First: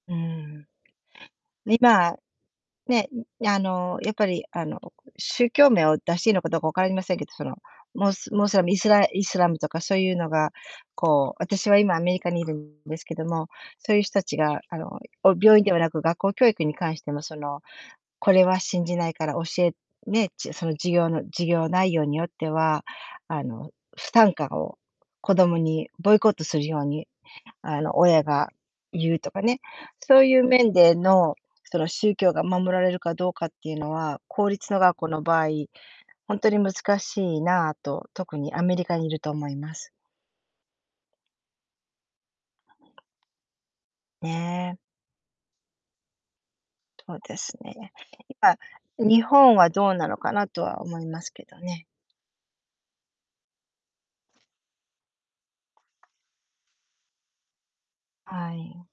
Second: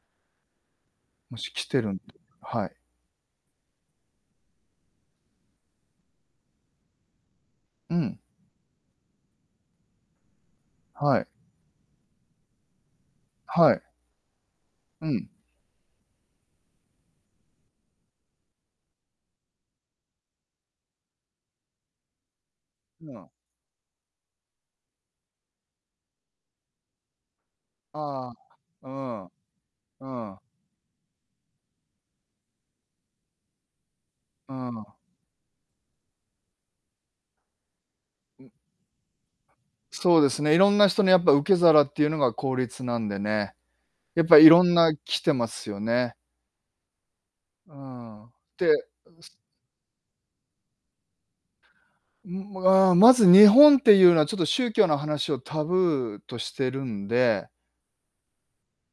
うん。もし来てるんで、今、はい。ね、あの、やっぱりあの、宗教名を出していいのかどうかわかりませんけど、その、うムん。スムスリイスライスラムとかそういうのが、はい。こう私は今アメリカにいるんですけども、はい。そういう人たちがあの、うん。お病院ではなく、学校教育に関してもその、これは信じないから教えね、じその授業の授業内容によっては、うん。あの不参加を子供にボイコットするようにあの、親あがあ、う言うとん。かね、そうういん。う面での、その宗教が守られるかどうかっていうのは、公う立のん。学校の場合、本当に難しいなと、特うん。にアメリカにいると思います。そうですね、いろんな人にやっぱ受け皿っていうのが公立なんでね、やっぱいろんね。な来てますよね。そうですうね。ーん。やっぱで日本はどうなのかなとは思いますけどね。うん、あ、まず日本っていうのはちょっと宗教の話をタブーとしてるんではい。